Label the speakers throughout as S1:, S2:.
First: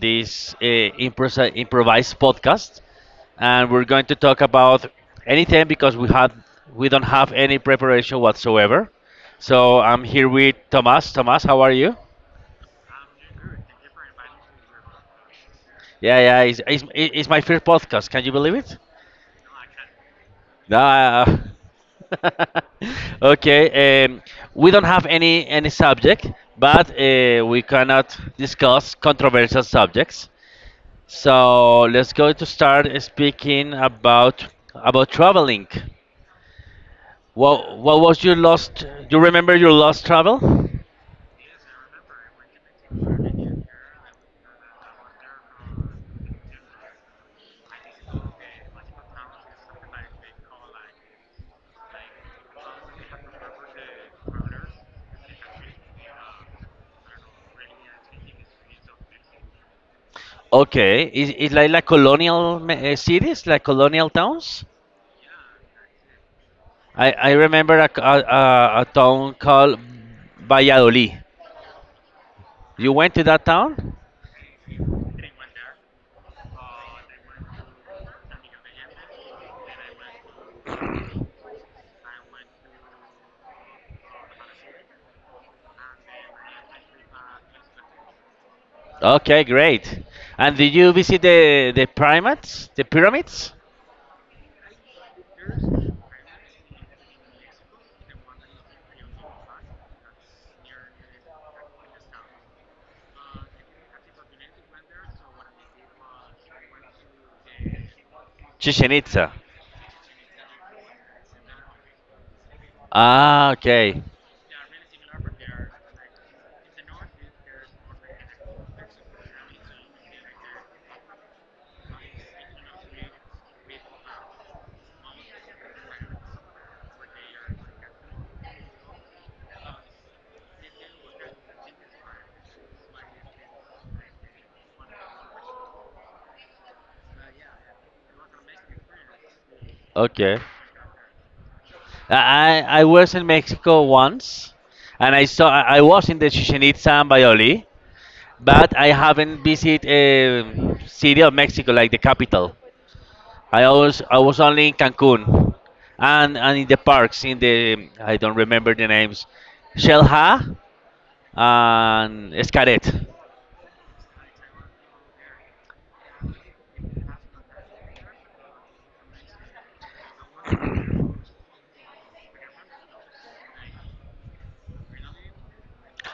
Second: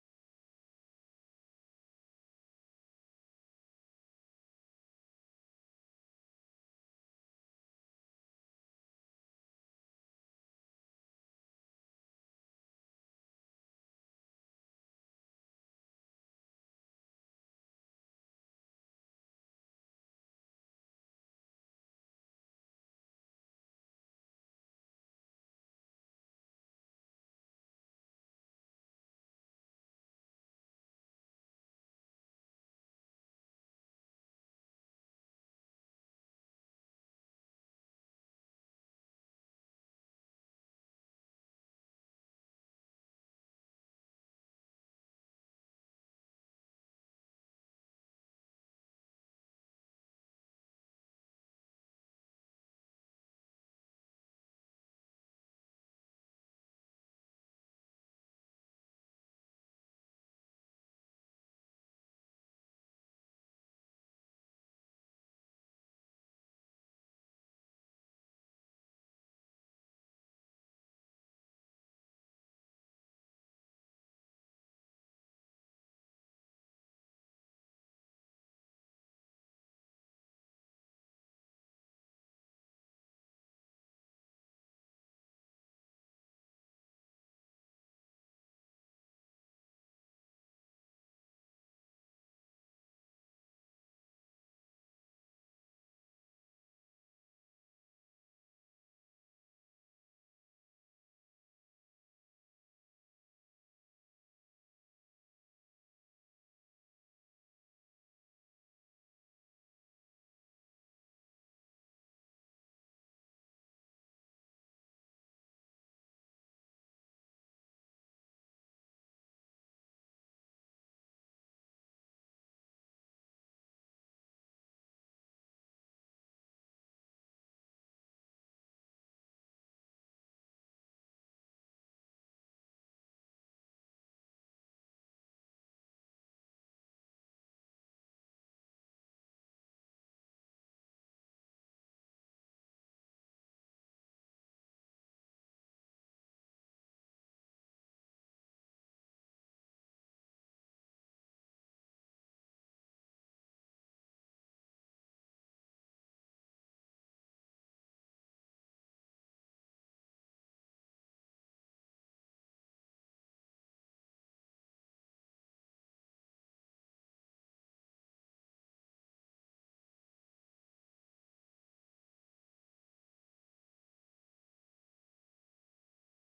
S1: this improvised podcast, and we're going to talk about anything because we don't have any preparation whatsoever. So I'm here with Thomas. Thomas, how are you? Yeah, yeah, it's my first podcast. Can you believe it? No. I- okay. We don't have any subject, but we cannot discuss controversial subjects. So let's go to start speaking about traveling. What was your last? You remember your last travel? Okay, is it like colonial cities, like colonial towns? I remember a, c- a town called Valladolid. You went to that town? Okay, great. And did you visit the pyramids? The pyramids? Chichen Itza. Okay, okay. I was in Mexico once, and I was in the Chichen Itza and Bayoli, but I haven't visited city of Mexico like the capital. I was only in Cancun, and in the parks in the I don't remember the names, Shelha and Escaret.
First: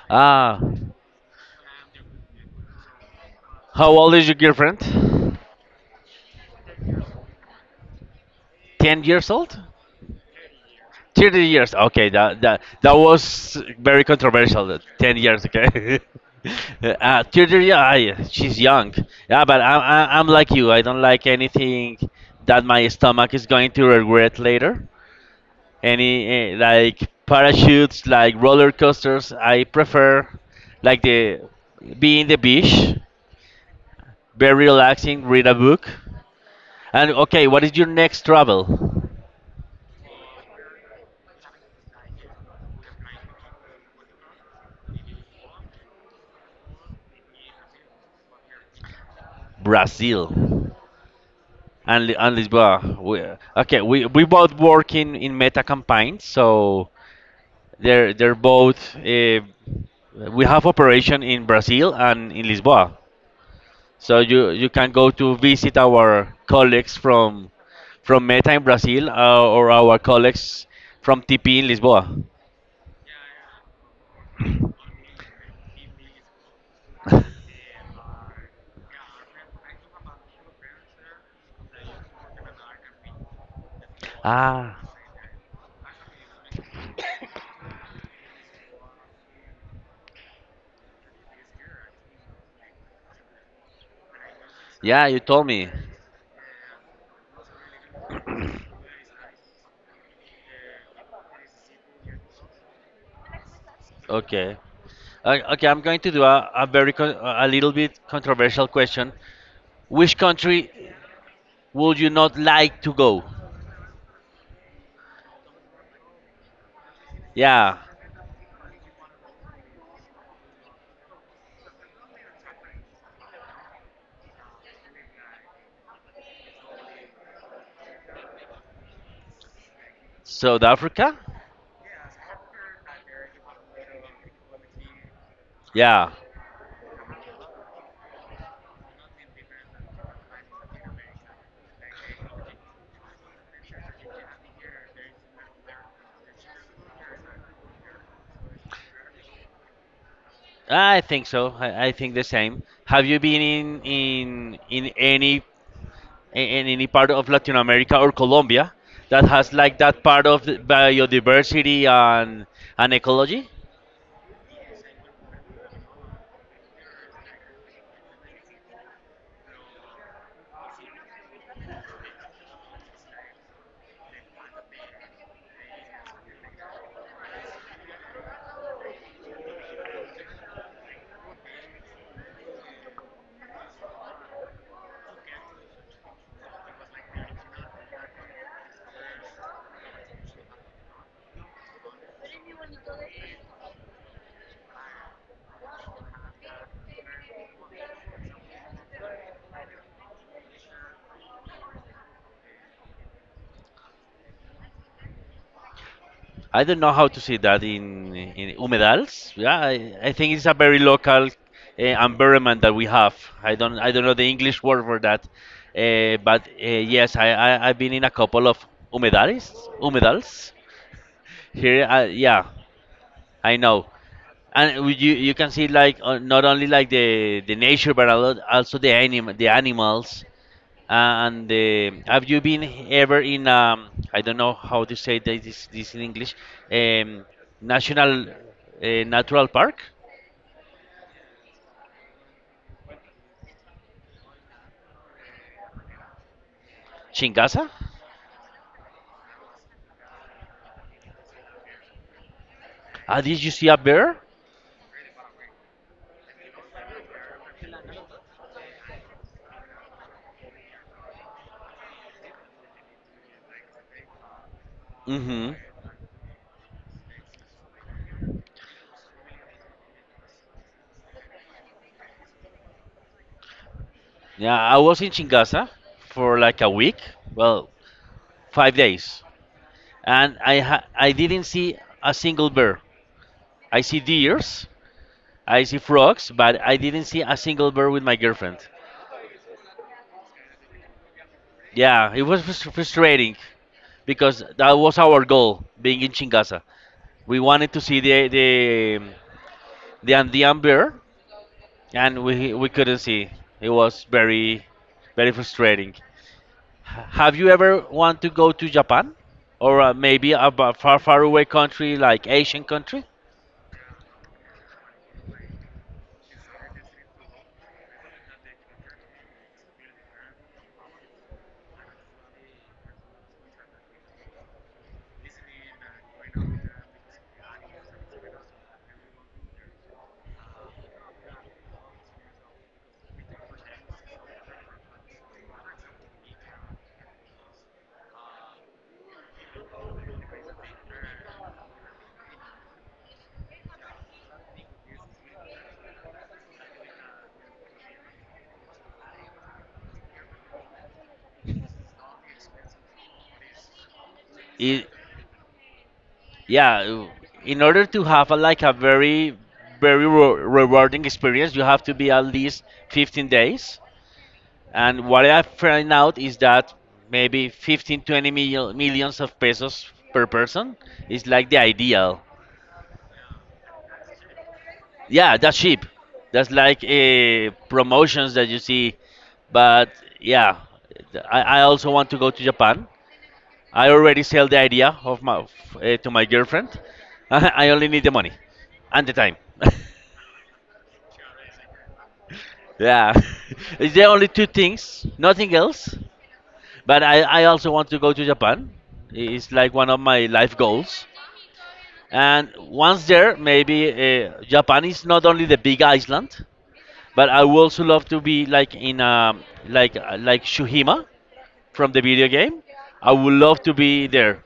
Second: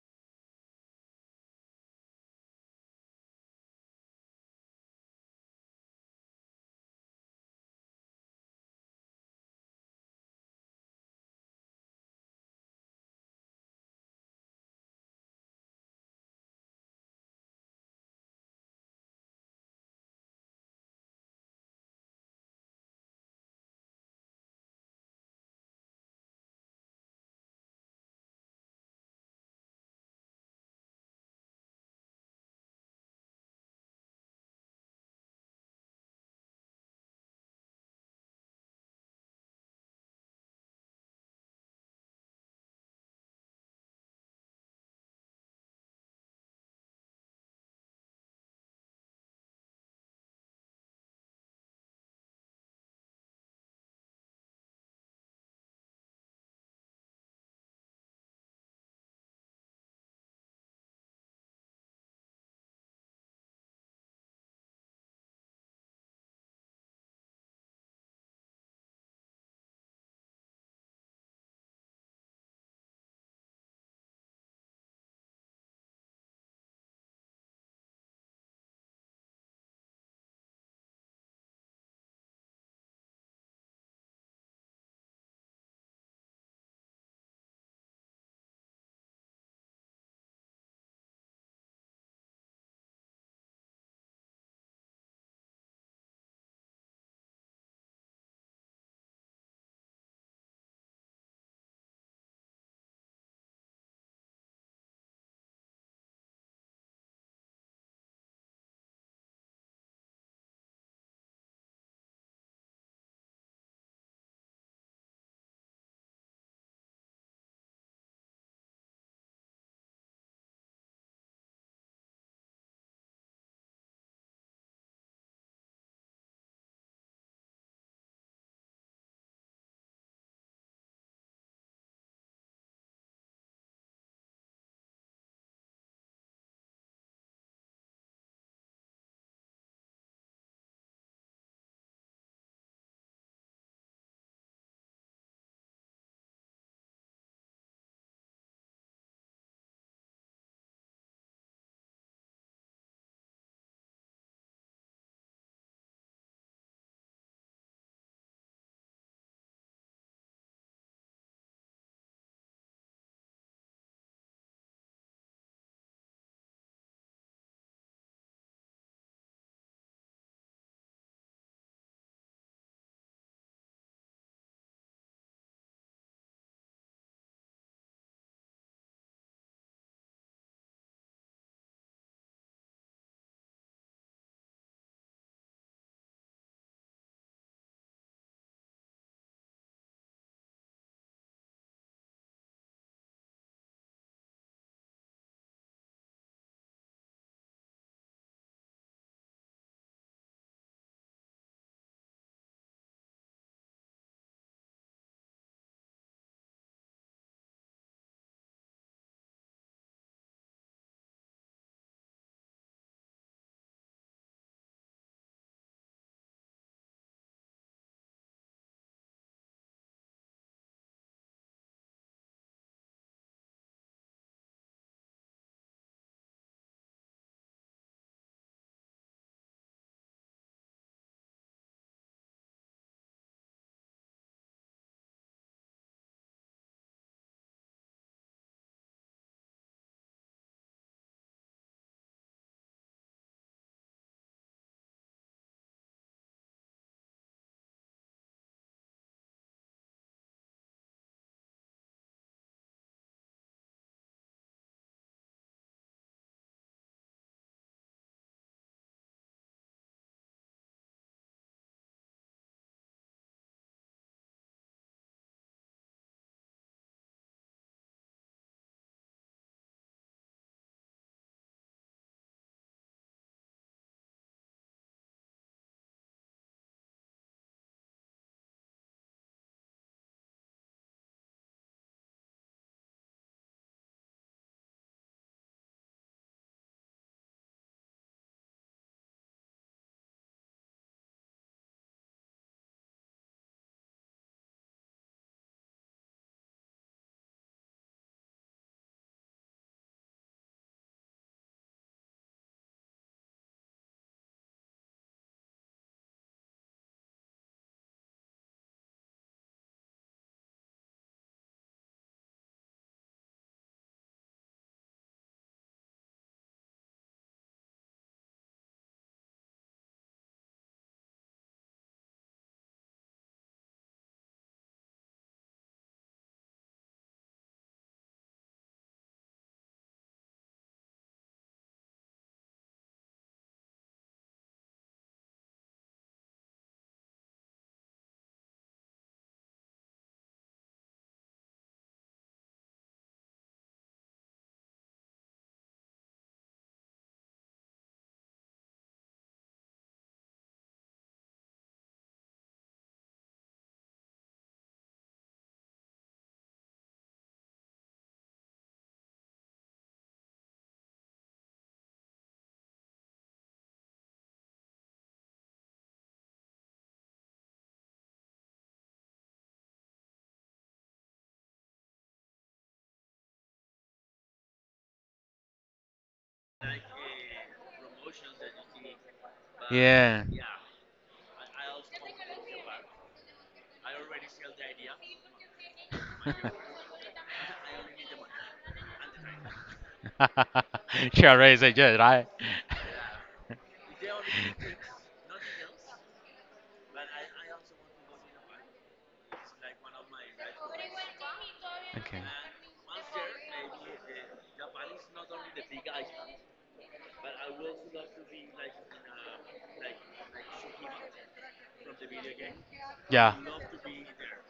S1: Ah, how old is your girlfriend? 10 years old? 30 years. Okay, that was very controversial. That 10 years. Okay. 30 Yeah, she's young. Yeah, but I'm like you. I don't like anything that my stomach is going to regret later. Any like parachutes, like roller coasters. I prefer like the be in the beach, very relaxing, read a book. And okay, what is your next travel? Brazil and Lisboa. Okay, we both work in meta campaigns, so they're both. We have operation in Brazil and in Lisboa, so you can go to visit our colleagues from Meta in Brazil, or our colleagues from TP in Lisboa. ah, yeah, you told me. Okay. Okay, I'm going to do a little bit controversial question. Which country would you not like to go? Yeah. South Africa? Yeah. I think so. I think the same. Have you been in any part of Latin America or Colombia that has like that part of the biodiversity and ecology? I don't know how to say that in humedals. Yeah, I think it's a very local environment that we have. I don't know the English word for that, but yes, I've been in a couple of humedales humedals. Here, yeah, I know, and you can see like not only like the nature, but a lot, also the animals. And have you been ever in, I don't know how to say this in English, um, national natural park, Chingasa? Did you see a bear? Mm-hmm. Yeah, I was in Chingasa for like a week, well, 5 days, and I didn't see a single bear. I see deers, I see frogs, but I didn't see a single bird with my girlfriend. Yeah, it was frustrating because that was our goal being in Chingasa. We wanted to see the Andean bear, and we couldn't see. It was very very frustrating. Have you ever want to go to Japan or maybe far far away country like Asian country? I Yeah, in order to have like a very, very rewarding experience, you have to be at least 15 days. And what I find out is that maybe 15, 20 millions of pesos per person is like the ideal. Yeah, that's cheap. That's like promotions that you see. But
S2: Yeah.
S1: yeah, I also want to go to Japan. I already sell the idea of to my girlfriend. I only need the money and the time.
S2: Sure, already said yes, right?
S1: Yeah, it's the only two things, nothing else. But I also want to go to Japan. It's like one of my life goals.
S2: Okay.
S1: And once there, maybe Japan is not only the big island, but I would also love to be like in like Shuhima from the video game. I
S2: Yeah.
S1: would love to be there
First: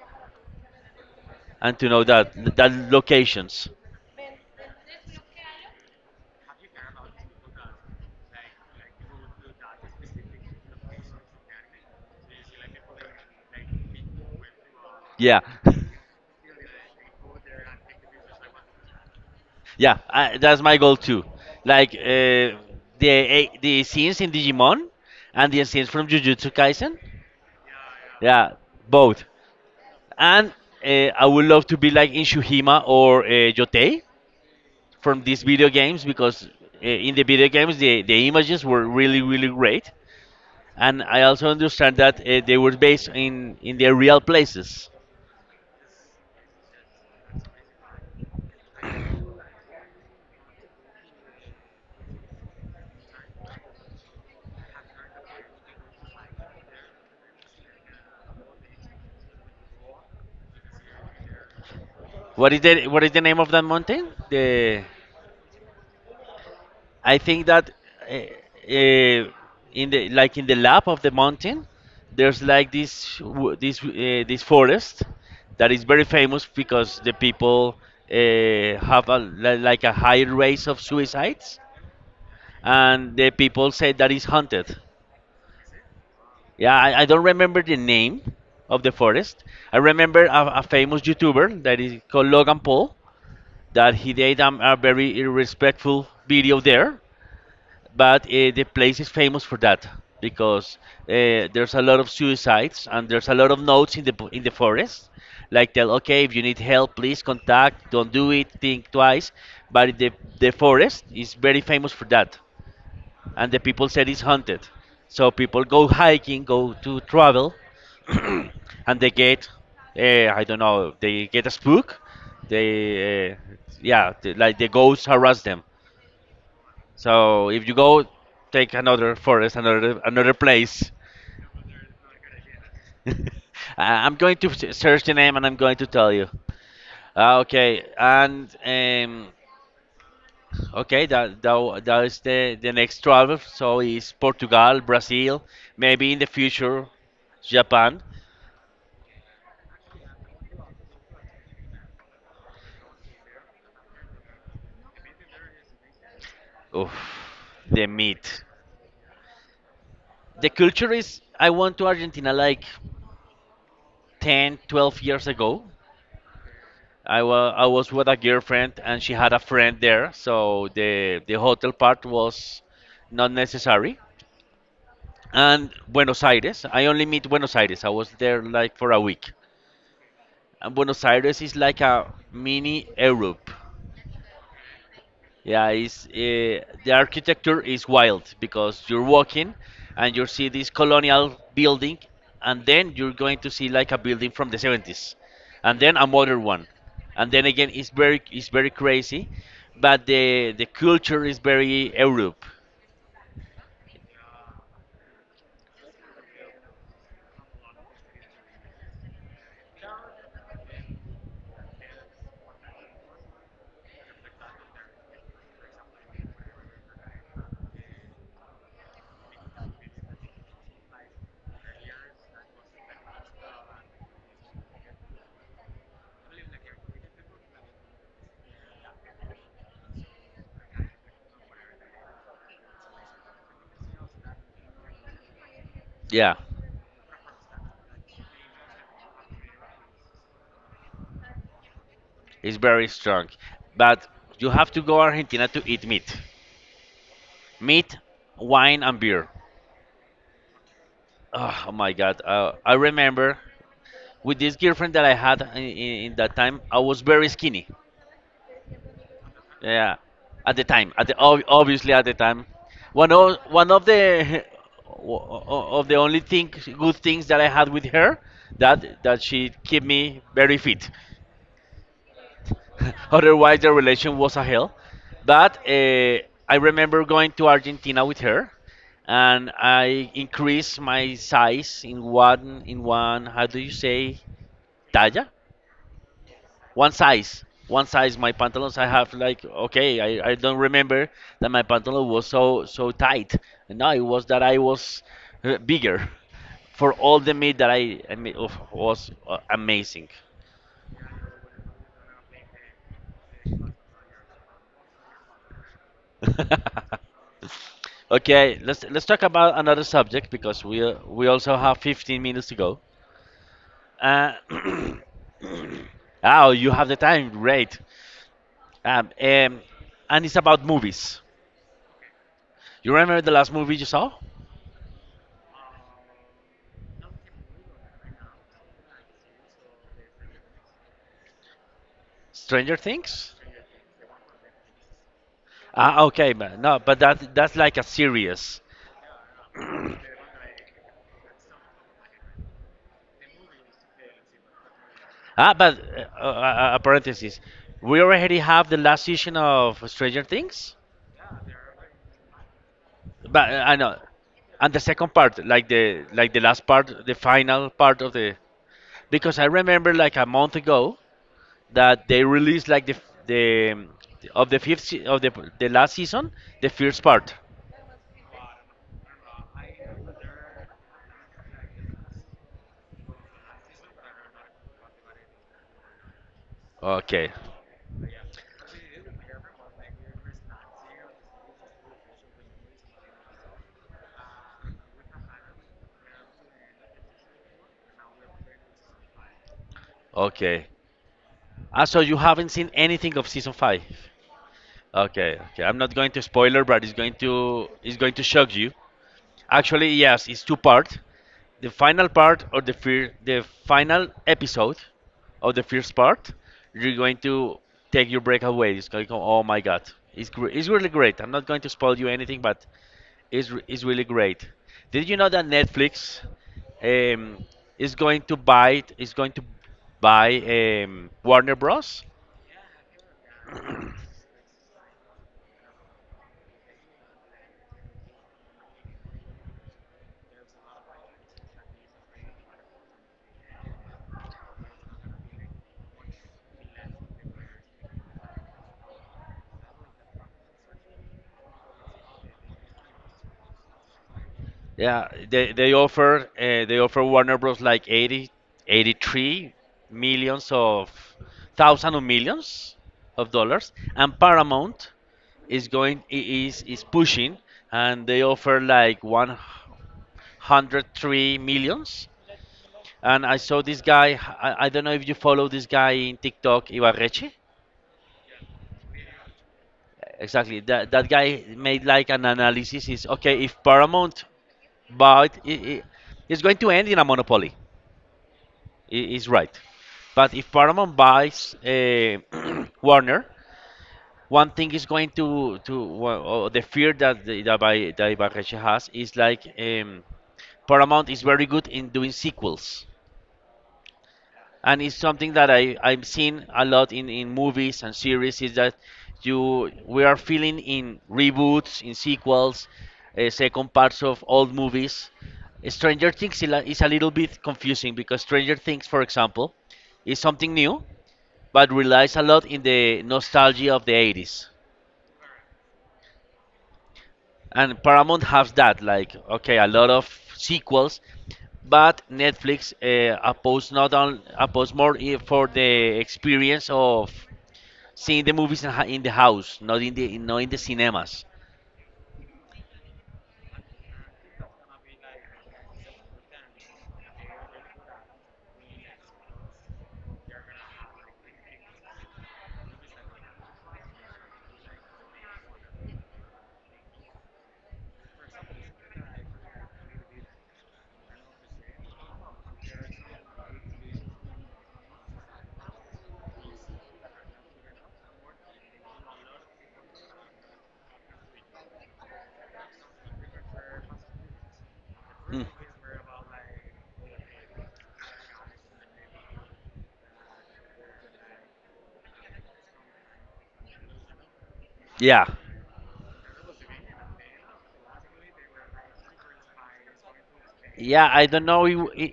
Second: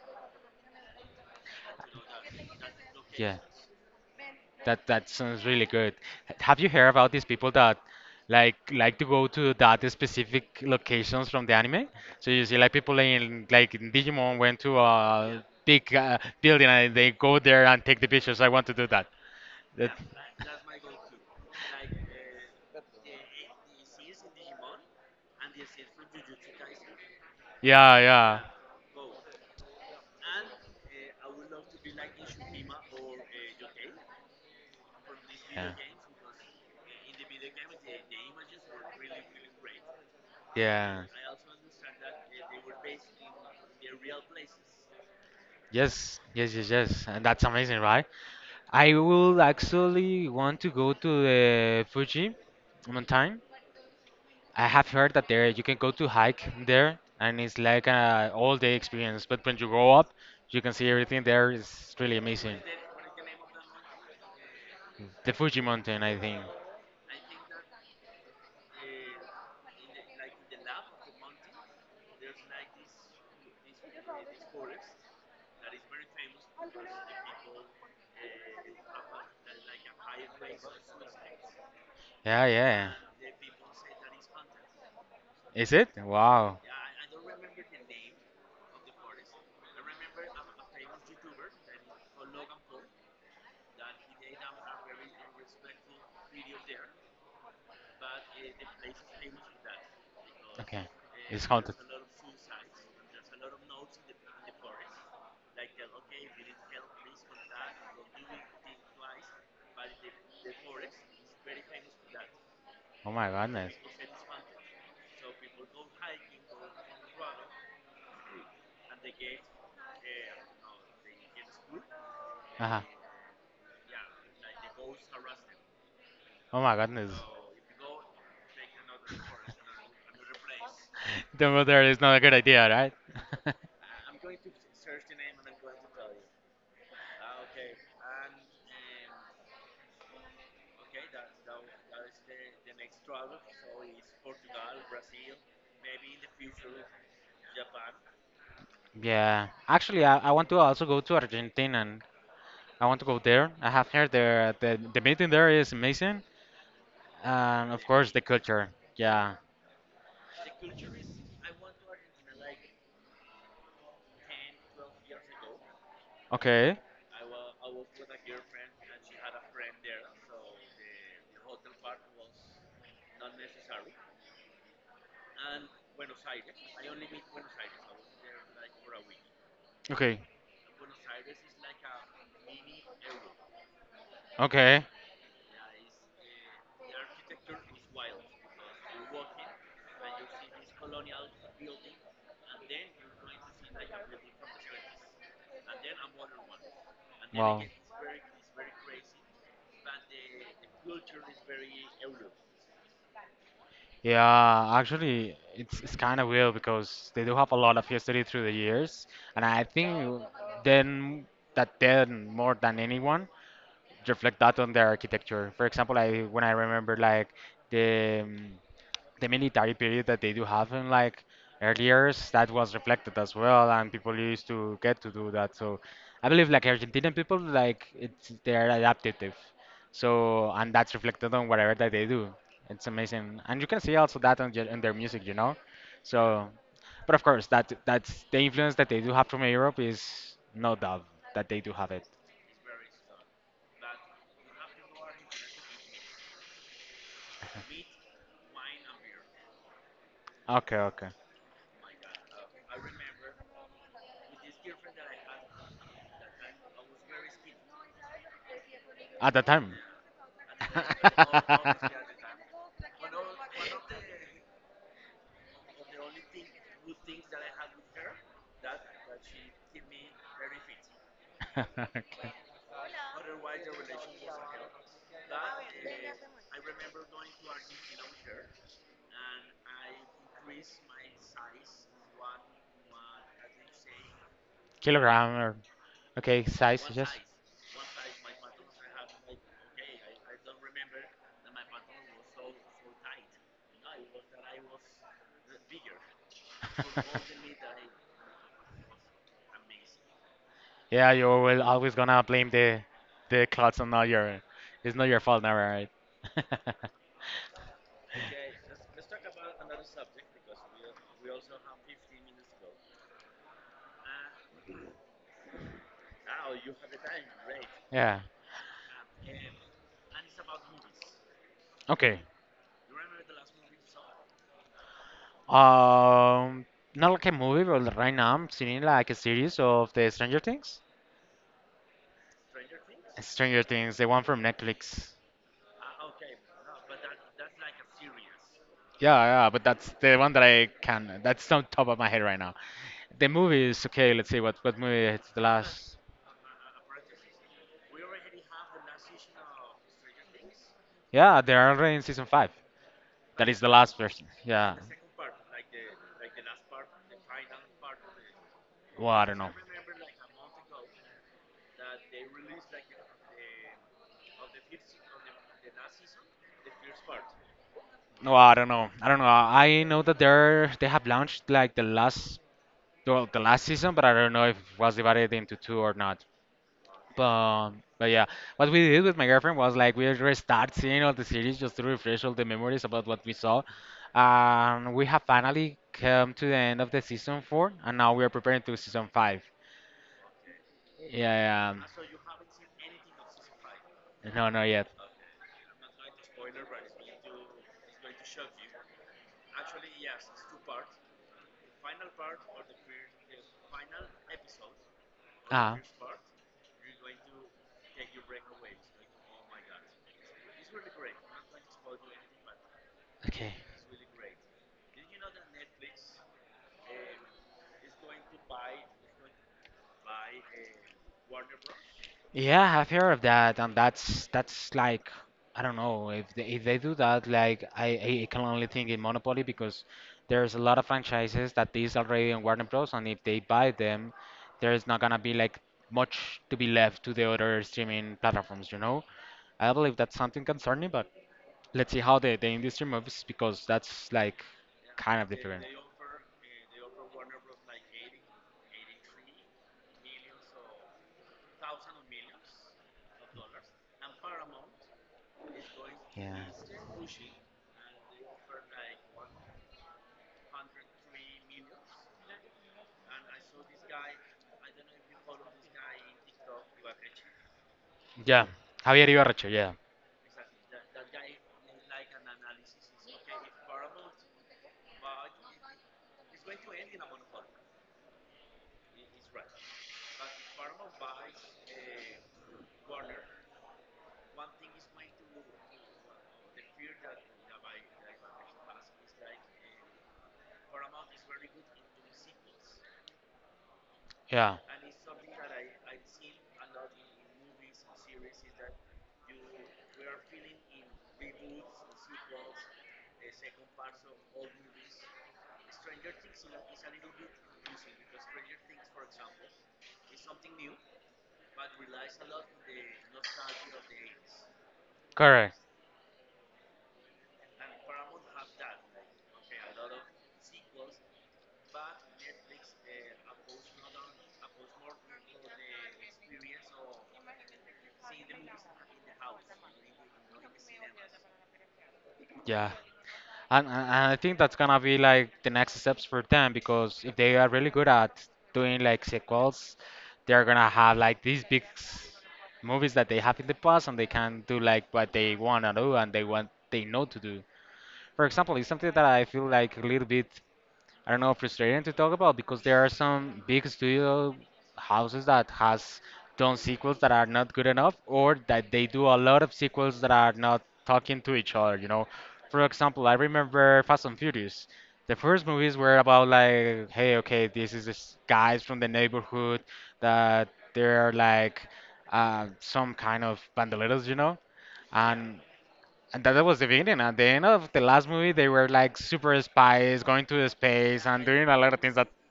S1: and to know that
S2: Yeah.
S1: locations.
S2: That sounds really good. Have you heard about these people that like to go to that specific locations from the anime? So you see like people in like in Digimon went to
S1: Yeah.
S2: a big building and they go there and take the pictures. I want to do that. That
S1: Yeah, that's my goal too. Like the scenes in Digimon and the scenes from Jujutsu Kaisen.
S2: yeah, yeah.
S1: Yeah, both. And uh, I would love to be like in Shuhima or Yotei from these video
S2: Yeah.
S1: games because in the video games the images were really really great.
S2: Yeah.
S1: And I also understand that they were based in their real places.
S2: Yes, yes, yes, yes. And that's amazing, right? I will actually want to go to the Fuji mountain. I have heard that there you can go to hike there, and it's like an all-day experience. But when you go up, you can see everything there. It's really amazing.
S1: What is the name of that mountain? The
S2: The Fuji Mountain, I think.
S1: I think that uh, uh, in the like in the lap of the mountain, there's like this w- this this forest that is very famous because the people have like a high rate of suicides,
S2: Yeah, yeah.
S1: and the people say that it's haunted.
S2: Is it? Wow.
S1: Yeah, I don't remember the name of the forest. I remember a famous YouTuber that is called Logan Paul that he did a very irrespectful video there, but the place is famous for that because
S2: Okay. It's
S1: there's
S2: haunted.
S1: a lot of suicides and there's a lot of notes in the forest, like, tell okay, if you need help please contact, don't do it, think twice. But the forest is very famous for that,
S2: Oh my
S1: and the
S2: goodness.
S1: people said it's haunted. So people go hiking, go to travel, and they get, I don't know, they get a spook. They,
S2: Uh-huh.
S1: yeah, they, like, the ghosts harass them.
S2: Oh my goodness.
S1: So if you go, take another forest, another place.
S2: The mother is not a good idea, right?
S1: uh, I'm going to search the name and I'm going to tell you. Okay, and that is the next travel. So is Portugal, Brazil, maybe in the future, Japan.
S2: Yeah, actually, I want to also go to Argentina, and I want to go there. I have heard the the meeting there is amazing,
S1: Oof,
S2: and
S1: the
S2: of course the
S1: meat.
S2: culture. Yeah.
S1: The culture is I went to Argentina like 10, 12 years ago.
S2: Okay.
S1: I was with a girlfriend and she had a friend there, so the hotel part was not necessary. And Buenos Aires, I only meet Buenos Aires. I was there like for a week.
S2: Okay.
S1: And Buenos Aires is like a mini Europe.
S2: Okay.
S1: Yeah, the architecture is wild because you're walking and you see this colonial building, and then you're going to see like a building from the 70s, and then a modern one, and then
S2: Well.
S1: again it's very crazy, but the culture is very Europe.
S2: Yeah, actually, it's kind of weird because they do have a lot of history through the years, and I think then that then more than anyone reflect that on their architecture. For example, I when I remember like the um, the military period that they do have in like earlier years, that was reflected as well, and people used to get to do that. So I believe like Argentinian people, like it's they're adaptive. So and that's reflected on whatever that they do. It's amazing, and you can see also that on, on their music, you know.
S1: Yeah,
S2: So, but of course, that that's the influence that they do have from Europe is no doubt that they do have it.
S1: it's very strong, but you have to go Argentina to eat meat, meat, wine and beer.
S2: Okay, okay.
S1: Oh my God, I remember, with this girlfriend that I had in that time, I was very skinny.
S2: At the time.
S1: Yeah, at the time, obviously at the time, one of the o- o- of the only thing good things that I had with her, that she kept me very fit.
S2: Okay.
S1: Otherwise, the relation was a hell. But I remember going to Argentina with her, and I increased my size in one. How do you say? Talla,
S2: Kilogram. Okay, size,
S1: one
S2: yes.
S1: size one size, my pantaloons. I have, like, okay, I don't remember that my pantalon was so so tight. No, it was that I was bigger for all the meat that I mean, oof, was amazing.
S2: Yeah, you will always gonna blame the clothes on not your. It's not your fault, never, right?
S1: Okay, let's talk about another subject because we also have 15 minutes to go. uh, oh, you have the time, great.
S2: Yeah.
S1: um, um, and it's about movies.
S2: Okay.
S1: You remember the last movie you saw?
S2: Um, Not like a movie, but right now I'm seeing like a series of the Stranger Things.
S1: Stranger Things.
S2: Stranger Things, the one from Netflix.
S1: Ah, okay, but no, but that's like a series.
S2: Yeah, yeah, but that's the one that I can. That's on top of my head right now. The movie is okay. Let's see what movie is the
S1: Ah, but
S2: last.
S1: a parenthesis. We already have the last season of Stranger Things,
S2: Yeah, they're already in season five. That
S1: but
S2: is the
S1: I know,
S2: last person.
S1: and
S2: Yeah.
S1: the second part, like the last part, the final part of the.
S2: Well, I don't
S1: Because I
S2: know.
S1: remember like a month ago that they released like the of the fifth se- of the last season, the first part.
S2: No, I don't know. I don't know. I know that they're they have launched like the last well, the last season, but I don't know if it was divided into two or not.
S1: Okay,
S2: But but yeah, what we did with my girlfriend was like we restart seeing all the series just to refresh all the memories about what we saw. And we have finally come to the end of the season four, and now we are preparing to season five.
S1: okay.
S2: Yeah, yeah.
S1: Ah, so you haven't seen anything of season five?
S2: No, not yet.
S1: Okay, okay. I'm not going to spoiler, but it's going to shock you. Actually, yes, it's two part. The final part or the final episode of the
S2: Ah,
S1: first part, you're going to take your break away. It's going to go, oh my god, it's really great. I'm not going to spoil you anything, but it's
S2: okay.
S1: re- it's really great. Did you know that Netflix um, is going to buy Warner Bros.?
S2: Yeah, I've heard of that, and that's like I don't know if they do that. Like I can only think in Monopoly because there's a lot of franchises that is already on Warner Bros. And if they buy them, there's not gonna be like much to be left to the other streaming platforms. You know, I believe that's something concerning, but let's see how the industry moves because that's like
S1: Yeah,
S2: kind of
S1: they
S2: different.
S1: they offer uh, they offer Warner Bros. Like 80, 83 millions of thousand of millions of dollars, and Paramount is going is pushing, and they offer like 103 millions. And I saw this guy. I don't know if you follow this guy in TikTok, Ibarreche.
S2: Yeah, Javier Ibarreche, yeah.
S1: Exactly. That guy made like an analysis. Is okay if Paramount bought it, it's going to end in a monopoly. Is right. But if Paramount buys Warner, one thing is going to well, oh, the fear that that Ibarreche has is like Paramount is very good in doing sequels
S2: Yeah.
S1: and it's something that I've seen a lot in movies and series is that you we are feeling in reboots, in sequels, second parts of old movies. Stranger Things is a little bit confusing because Stranger Things, for example, is something new but relies a lot in the nostalgia of the 80s.
S2: Correct.
S1: And Paramount has that, like, okay, a lot of sequels, but Netflix appeals not on appeals more for the experience of seeing the movies in, in the house, not in the not in the cinemas.
S2: Yeah. And I think that's gonna be like the next steps for them because if they are really good at doing like sequels, they're gonna have like these movies that they have in the past and they can do like what they wanna do and they want they know to do. For example, it's something that I feel like a little bit I don't know, frustrating to talk about because there are some big studio houses that has done sequels that are not good enough or that they do a lot of sequels that are not talking to each other, you know. For example, I remember Fast and Furious. The first
S1: Mm,
S2: movies were about like, hey, okay, this is this guys from the neighborhood that they're like some kind of bandoleros, you know, and
S1: yeah,
S2: and that was the beginning. At the end of the last movie, they were like super spies going to the space and
S1: yeah. I
S2: doing a
S1: don't
S2: lot of
S1: know
S2: things
S1: in,
S2: that.
S1: in,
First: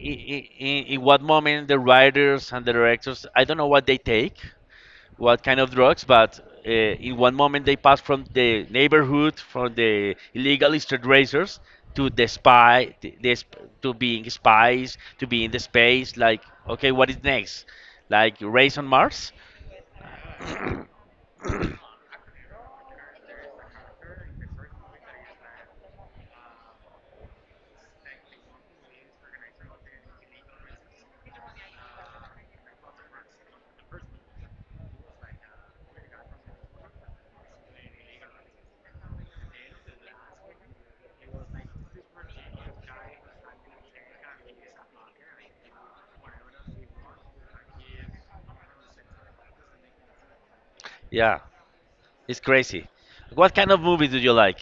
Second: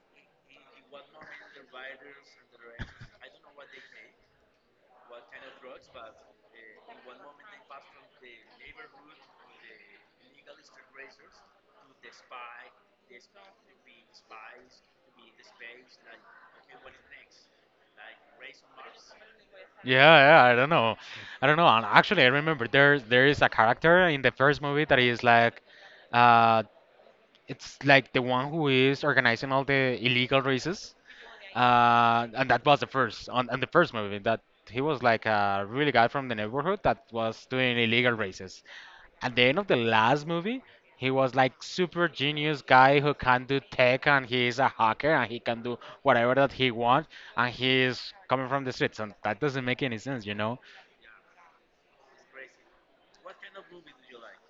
S1: in, in what moment the writers and the directors. I don't know what they take, what kind of drugs, but in one moment they pass from the neighborhood, from the illegal street racers to the spy, to being spies, to being the space. Like, okay, what is next? Like race on Mars?
S2: Yeah, yeah, I don't know, I don't know. And actually, I remember there is a character in the first movie that is like, uh, it's like the one who is organizing all the illegal races. And that was the first on the first movie that he was like a really guy from the neighborhood that was doing illegal races. At the end of the last movie, he was like super genius guy who can do tech and he is a hacker and he can do whatever that he wants and he is coming from the streets and that doesn't make any sense, you know.
S1: Yeah, it's crazy. What kind of movies do you like?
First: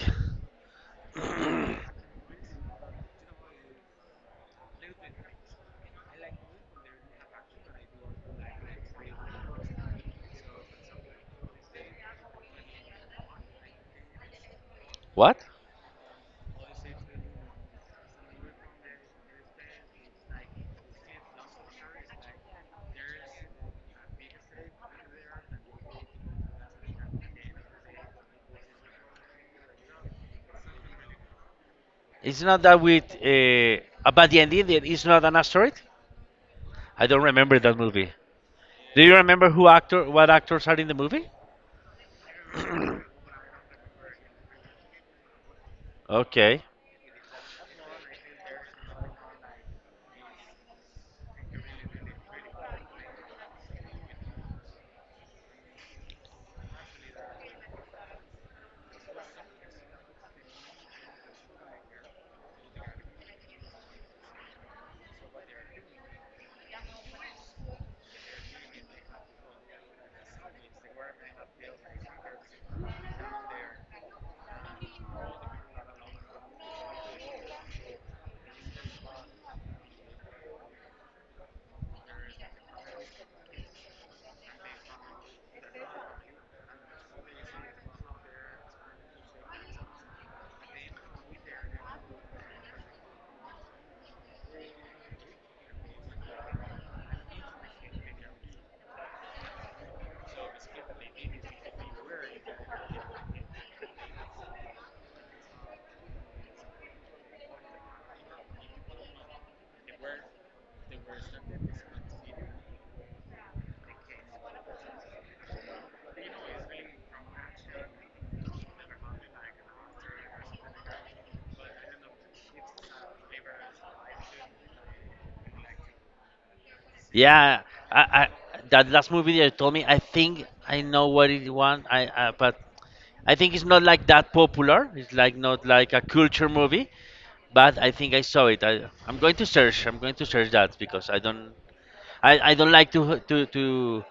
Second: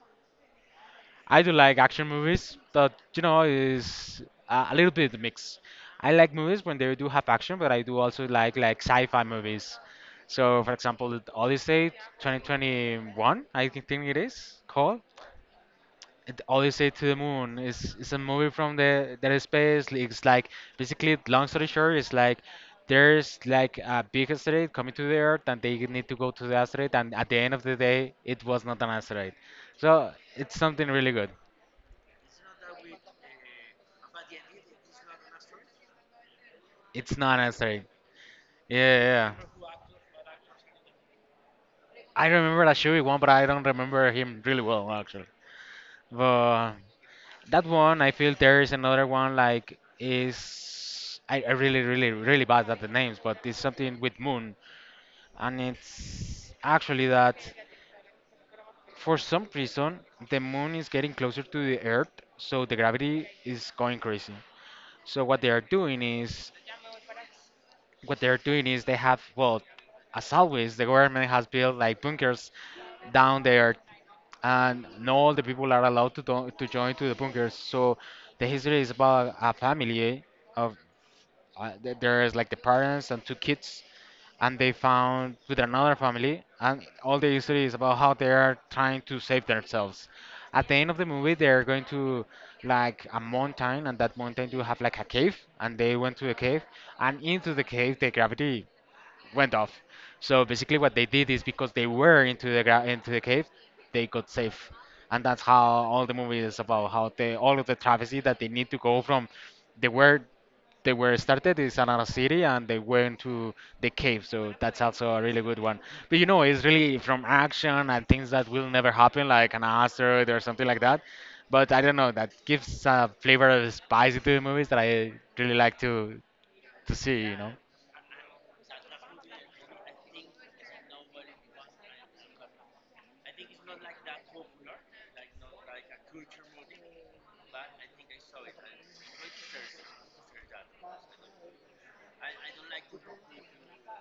S2: I do like action movies that you know is a little bit mixed. I like movies when they do have action, but I do also like sci-fi movies. So, for example, the Odyssey 2021, I think it is called.
S1: What?
S2: And Odyssey to the Moon is a movie from the that space. It's like basically, long story short, it's like there's like a big asteroid coming to the Earth, and they need to go to the asteroid. And at the end of the day, it was not an asteroid. So it's something really good.
S1: It's not that with about the ending. That It's not an asteroid. I
S2: It's
S1: don't
S2: not an
S1: remember that
S2: asteroid.
S1: movie.
S2: Yeah,
S1: Do you
S2: yeah,
S1: remember
S2: yeah.
S1: who actor, what actors are in the movie?
S2: I remember that Chewie one, but I don't remember him really well actually.
S1: Okay.
S2: But that one, I feel there is another one like is I really really really bad at the names, but it's something with Moon. And it's actually that for some reason the moon is getting closer to the earth, so the gravity is going crazy. So what they are doing is what they are doing is they have well as always the government has built like bunkers down there, and not all the people are allowed to to join to the bunkers. So the history is about a family of there is like the parents and two kids, and they found with another family and all the history is about how they are trying to save themselves. At the end of the movie they're going to like a mountain and that mountain do have like a cave and they went to the cave, and into the cave the gravity went off. So basically what they did is because they were into the into the cave they got safe. And that's how all the movie is about how they all of the travesty that they need to go from they were they were started is another city and they went to the cave. So that's also a really good one, but you know it's really from action and things that will never happen like an asteroid or something like that. But I don't know that gives a flavor of spicy to the movies that I really like to see you know.
S1: Yeah, I that last movie that you told me. I think I know what it was. I but I think it's not like that popular. It's like not like a culture movie. But I think I saw it. I'm going to search. I'm going to search that because I don't like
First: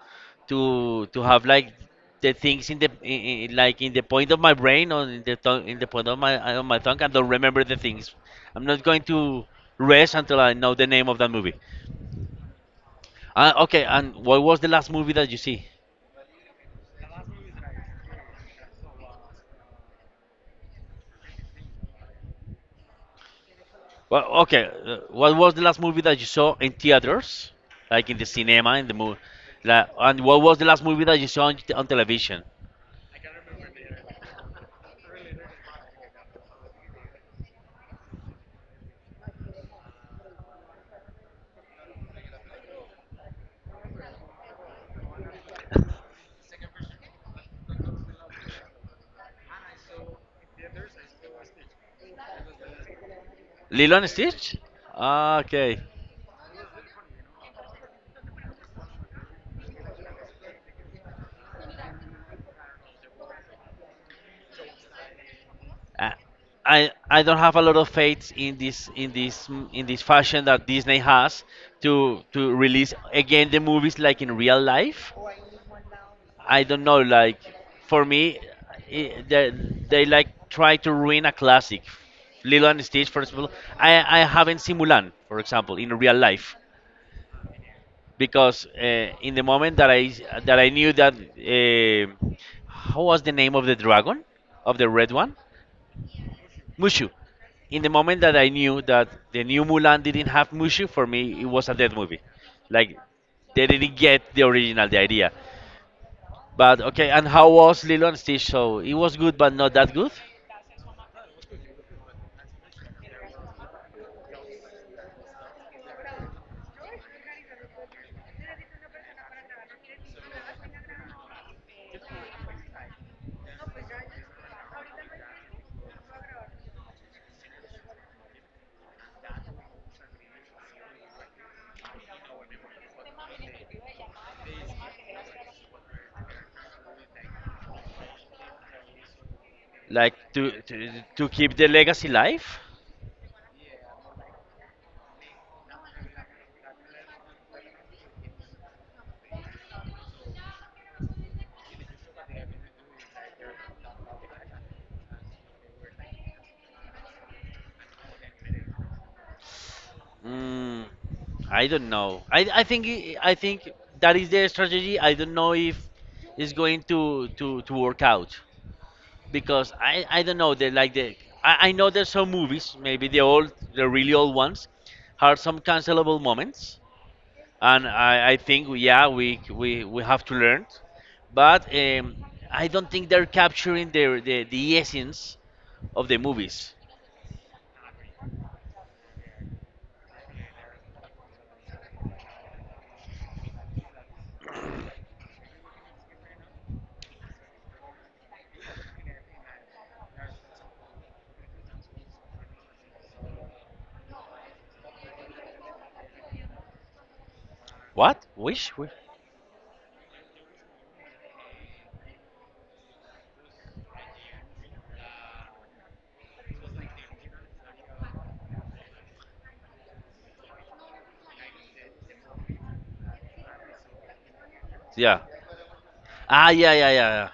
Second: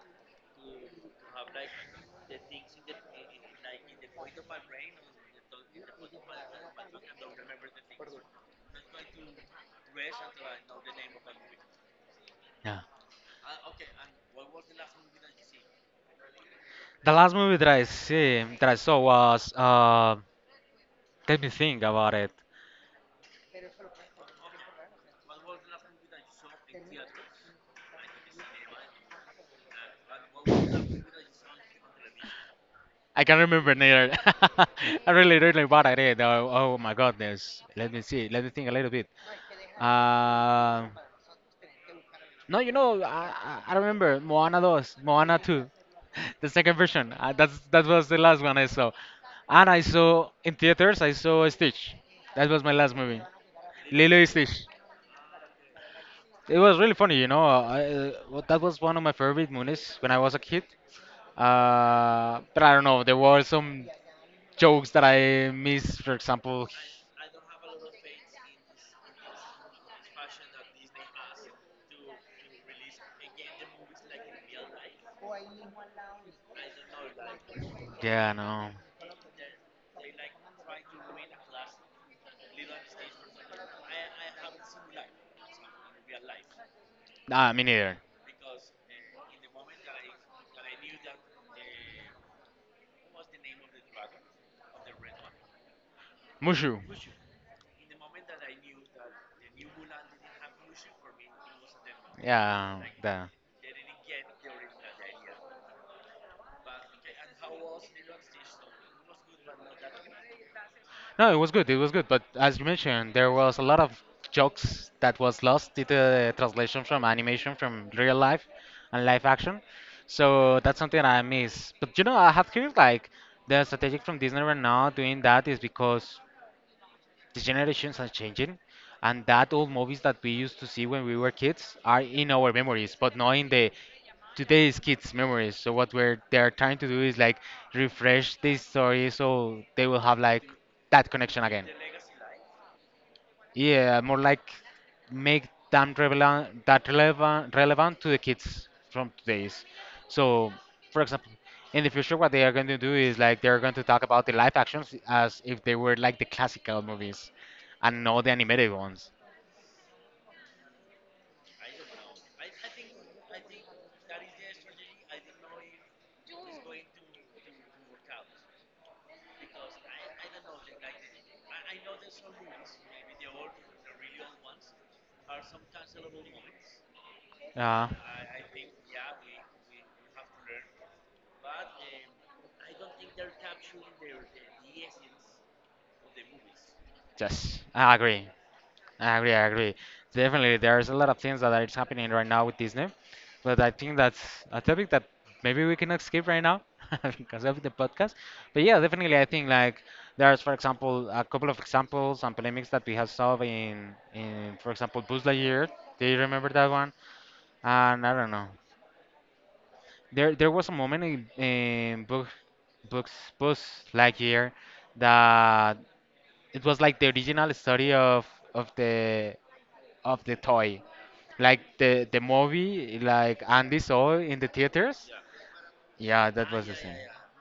S1: to to have like the things in the like in the point of my brain or in the tongue in the point of my on my tongue I don't remember the things. I'm not going to rest until I know the name of that movie.
S2: Yeah.
S1: Okay, and what was the last movie that you see?
S2: The last movie that I see that I saw was let me think about it.
S1: Well, okay, what was the last movie that you saw in theaters, like in the cinema, in the movie? And what was the last movie that you saw on television?
S2: I can't remember neither. I really don't know what. Oh, oh my goodness. Let me see. Let me think a little bit. Um No, you know, I remember Moana 2, Moana 2, the second version. That's that was the last one I saw, and I saw in theaters. I saw Stitch. That was my last movie,
S1: Lilo
S2: Lilo
S1: and
S2: and Stitch.
S1: Stitch? Ah, okay.
S2: It was really funny, you know. Well, that was one of my favorite movies when I was a kid. But I don't know. There were some jokes that I missed. For
S1: Uh,
S2: example,
S1: I don't have a lot of faith in this in this fashion that Disney has to release again the movies like in real life. I don't know. Like for
S2: yeah,
S1: me,
S2: no,
S1: I they like try to ruin a classic. Lilo and Stitch, for example. I I haven't seen Mulan, for example, in real life
S2: nah, me neither.
S1: because in the moment that I knew that how was the name of the dragon of the red one?
S2: Mushu.
S1: Mushu. In the moment that I knew that the new Mulan didn't have Mushu, for me it was a dead movie.
S2: Yeah,
S1: Like
S2: that.
S1: they didn't get the original, the idea. But okay, and how was Lilo and Stitch? So it was good, but not that good.
S2: No, it was good. It was good. But as you mentioned, there was a lot of jokes that was lost due to the translation from animation from real life and live action. So that's something I miss. But you know, I have heard like the strategic from Disney right now doing that is because the generations are changing, and that old movies that we used to see when we were kids are in our memories, but not in the today's kids' memories. So what we're they're trying to do is like refresh this story so they will have
S1: Like
S2: like
S1: to
S2: that
S1: to, to
S2: connection again.
S1: keep the legacy alive.
S2: Yeah, more like make them relevant, that relevant, relevant to the kids from today's. So, for example, in the future, what they are going to do is like they're going to talk about the live actions as if they were like the classical movies and not the animated ones.
S1: Mm, I don't know. I think that is their strategy. I don't know if it's going to work out. Because I don't know they like the I know there's some movies maybe the old the really old ones have some cancelable moments
S2: Uh,
S1: and I think yeah we have to learn but I don't think they're capturing the essence of the movies
S2: yes, I agree. I agree. Definitely, there's a lot of things that are happening right now with Disney, but I think that's a topic that maybe we cannot skip right now because of the podcast. But yeah, definitely, I think like there's, for example, a couple of examples and polemics that we have solved in for example, Buzz Lightyear. Do you remember that one? And I don't
S1: what
S2: know.
S1: wish Wi-
S2: There was a moment in books, Buzz Lightyear that it was like the original story of of the the toy, like the movie, like Andy saw in the theaters.
S1: yeah
S2: Yeah, that
S1: ah
S2: was the
S1: yeah
S2: same.
S1: yeah yeah yeah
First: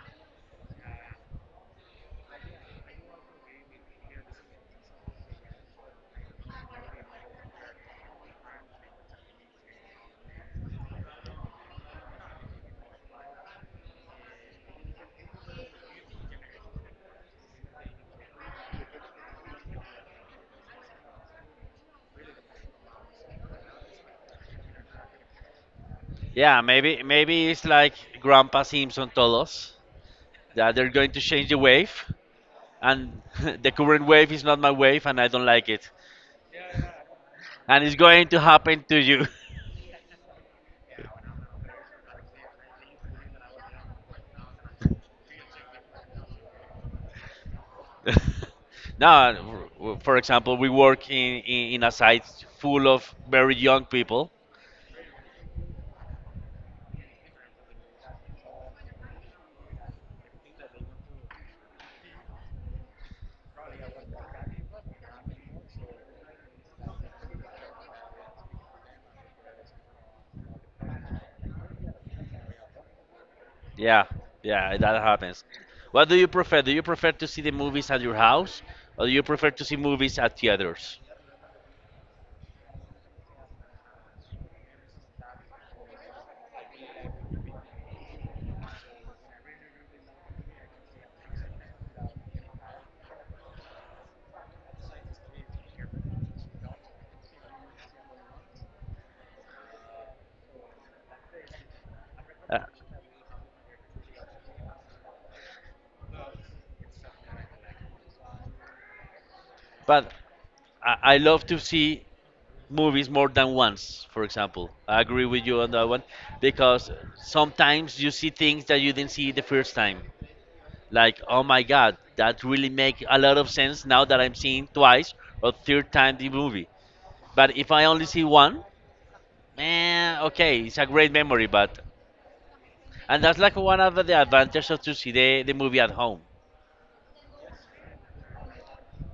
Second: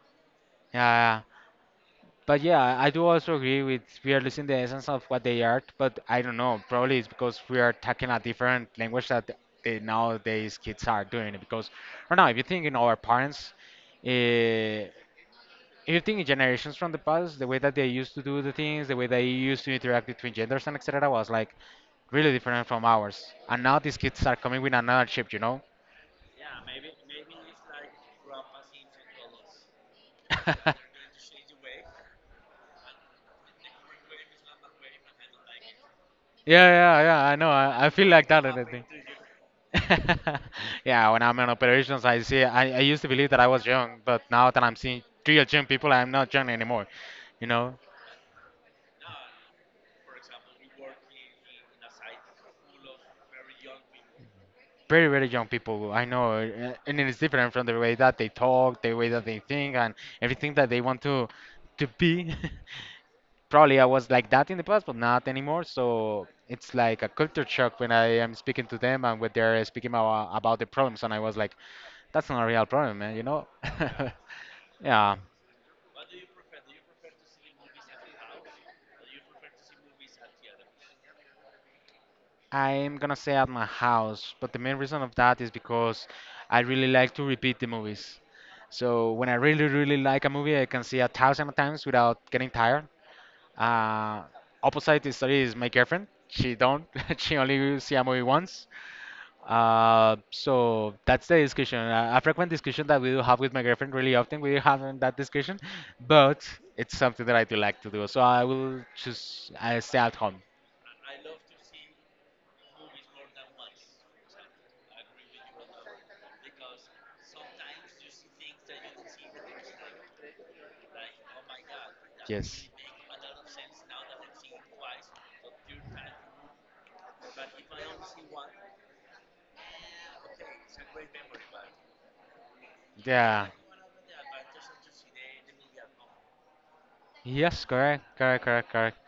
S2: Yeah, but yeah, I do also agree with we are losing the essence of what they are, but I don't know. Probably it's because we are talking a different language that the nowadays kids are doing. Because right now, if you think in our parents, uh, if you think in generations from the past, the way that they used to do the things, the way they used to interact between genders and etc. was like really different from ours. And now these kids are coming with another chip, you know?
S1: yeah maybe it's like Grandpa Simpson told us
S2: yeah,
S1: that they're going to change the wave and the current wave is not my wave and I don't like it
S2: yeah, yeah, I know.
S1: and
S2: I
S1: it's
S2: feel
S1: going
S2: like
S1: to
S2: that. And I
S1: happen
S2: think-
S1: to you.
S2: yeah, when I'm in operations, I used to believe that I was young, but now that I'm seeing real young people, I'm not young anymore, you know?
S1: Now, for example, we work in a site full of very young people.
S2: Very, very young people, I know. And it's different from the way that they talk, the way that they think, and everything that they want to be. Probably I was like that in the past, but not anymore. So it's like a culture shock when I am speaking to them and when they're speaking about the problems, and I was like, that's not a real problem, man, you know?
S1: Yeah, yeah, that
S2: Yeah,
S1: happens. What do you prefer? Do you prefer to see the movies at your house, or do you prefer to see movies at theaters?
S2: I'm gonna say at my house, but the main reason of that is because I really like to repeat the movies. So when I really, really like a movie, I can see a thousand times without getting tired. Uh, Opposite story is my girlfriend. She don't. She only see a movie once. So that's the discussion. A frequent
S1: Uh,
S2: discussion that we do have with my girlfriend really often. We have that discussion, but it's something that I do like to do. So I will just I stay
S1: but
S2: at home.
S1: I love to see movies more than once. For example, I agree with you on that one because sometimes you see things that you didn't see the first time. Like, oh my god, that really
S2: Yes.
S1: make a lot of sense now that I'm seeing twice or third time the movie. But if I only see one, man, okay, it's a great memory, but and that's
S2: Yeah.
S1: like one of the advantages of to see the movie at home.
S2: Yes, correct, correct, correct, correct.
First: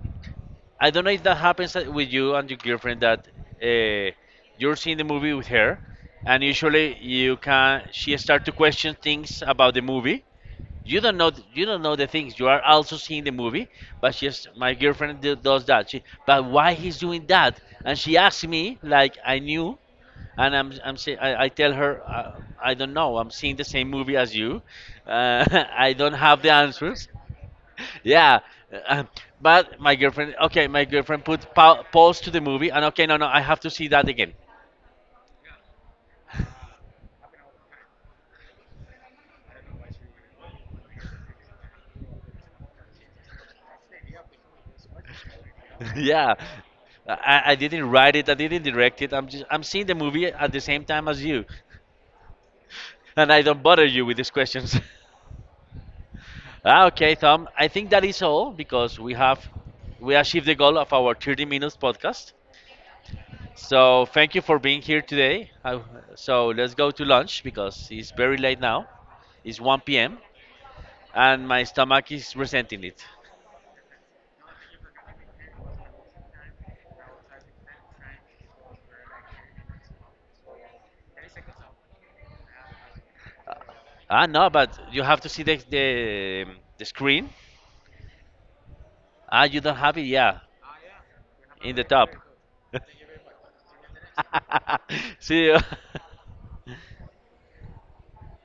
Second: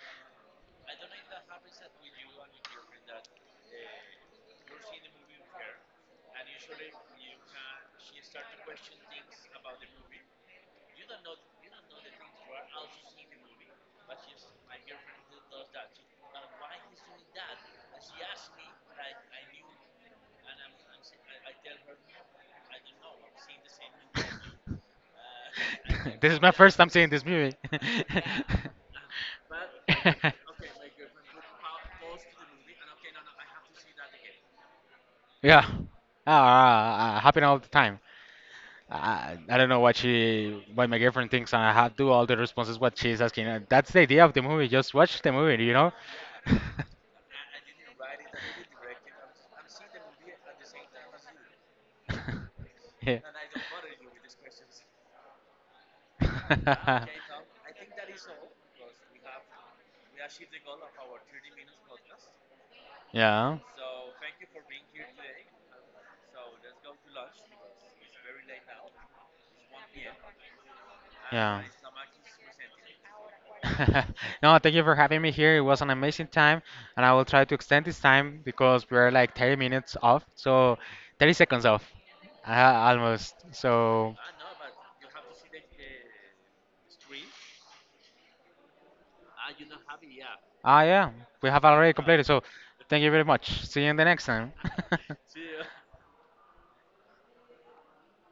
S1: I don't know if that happens with you and your girlfriend that uh, you're seeing the movie with her, and usually you can she start to question things about the movie. You don't know. You don't know the things. You are also seeing the movie, but she's my girlfriend does that. She, but why he's doing that? And she asked me like I knew, and I tell her I don't know. I'm seeing the same movie as you. Uh, I don't
S2: This is
S1: have
S2: my
S1: the
S2: first time
S1: answers.
S2: seeing this movie.
S1: Yeah, uh, but my girlfriend. Okay, my girlfriend put pause to the movie, and okay, no, no, I have to see that again.
S2: Yeah. Ah, happen all the time. I don't know what she, what my girlfriend thinks, and I have do all the responses what she's asking. That's the idea of the movie. Just watch the movie, you know.
S1: Yeah. I didn't write it. I didn't direct it. I'm seeing the movie at the same time as you.
S2: Yeah.
S1: And I don't bother you with these questions. Ah, okay, Tom. I think that is all because we achieved the goal of our 30 minutes podcast.
S2: Yeah.
S1: So thank you for being here today. So let's go to lunch because it's very late now. It's 1 p.m. and
S2: Yeah.
S1: my stomach is resenting it.
S2: No, thank you for having me here. It was an amazing time, and I will try to extend this time because we're like 30 minutes off, so 30 seconds off, almost. So,
S1: Ah, no, but you have to see the screen. Ah, you don't have it. Yeah,
S2: ah, yeah, we have
S1: in the
S2: already
S1: top.
S2: completed. So, thank you very much. See you in the next time.
S1: See you.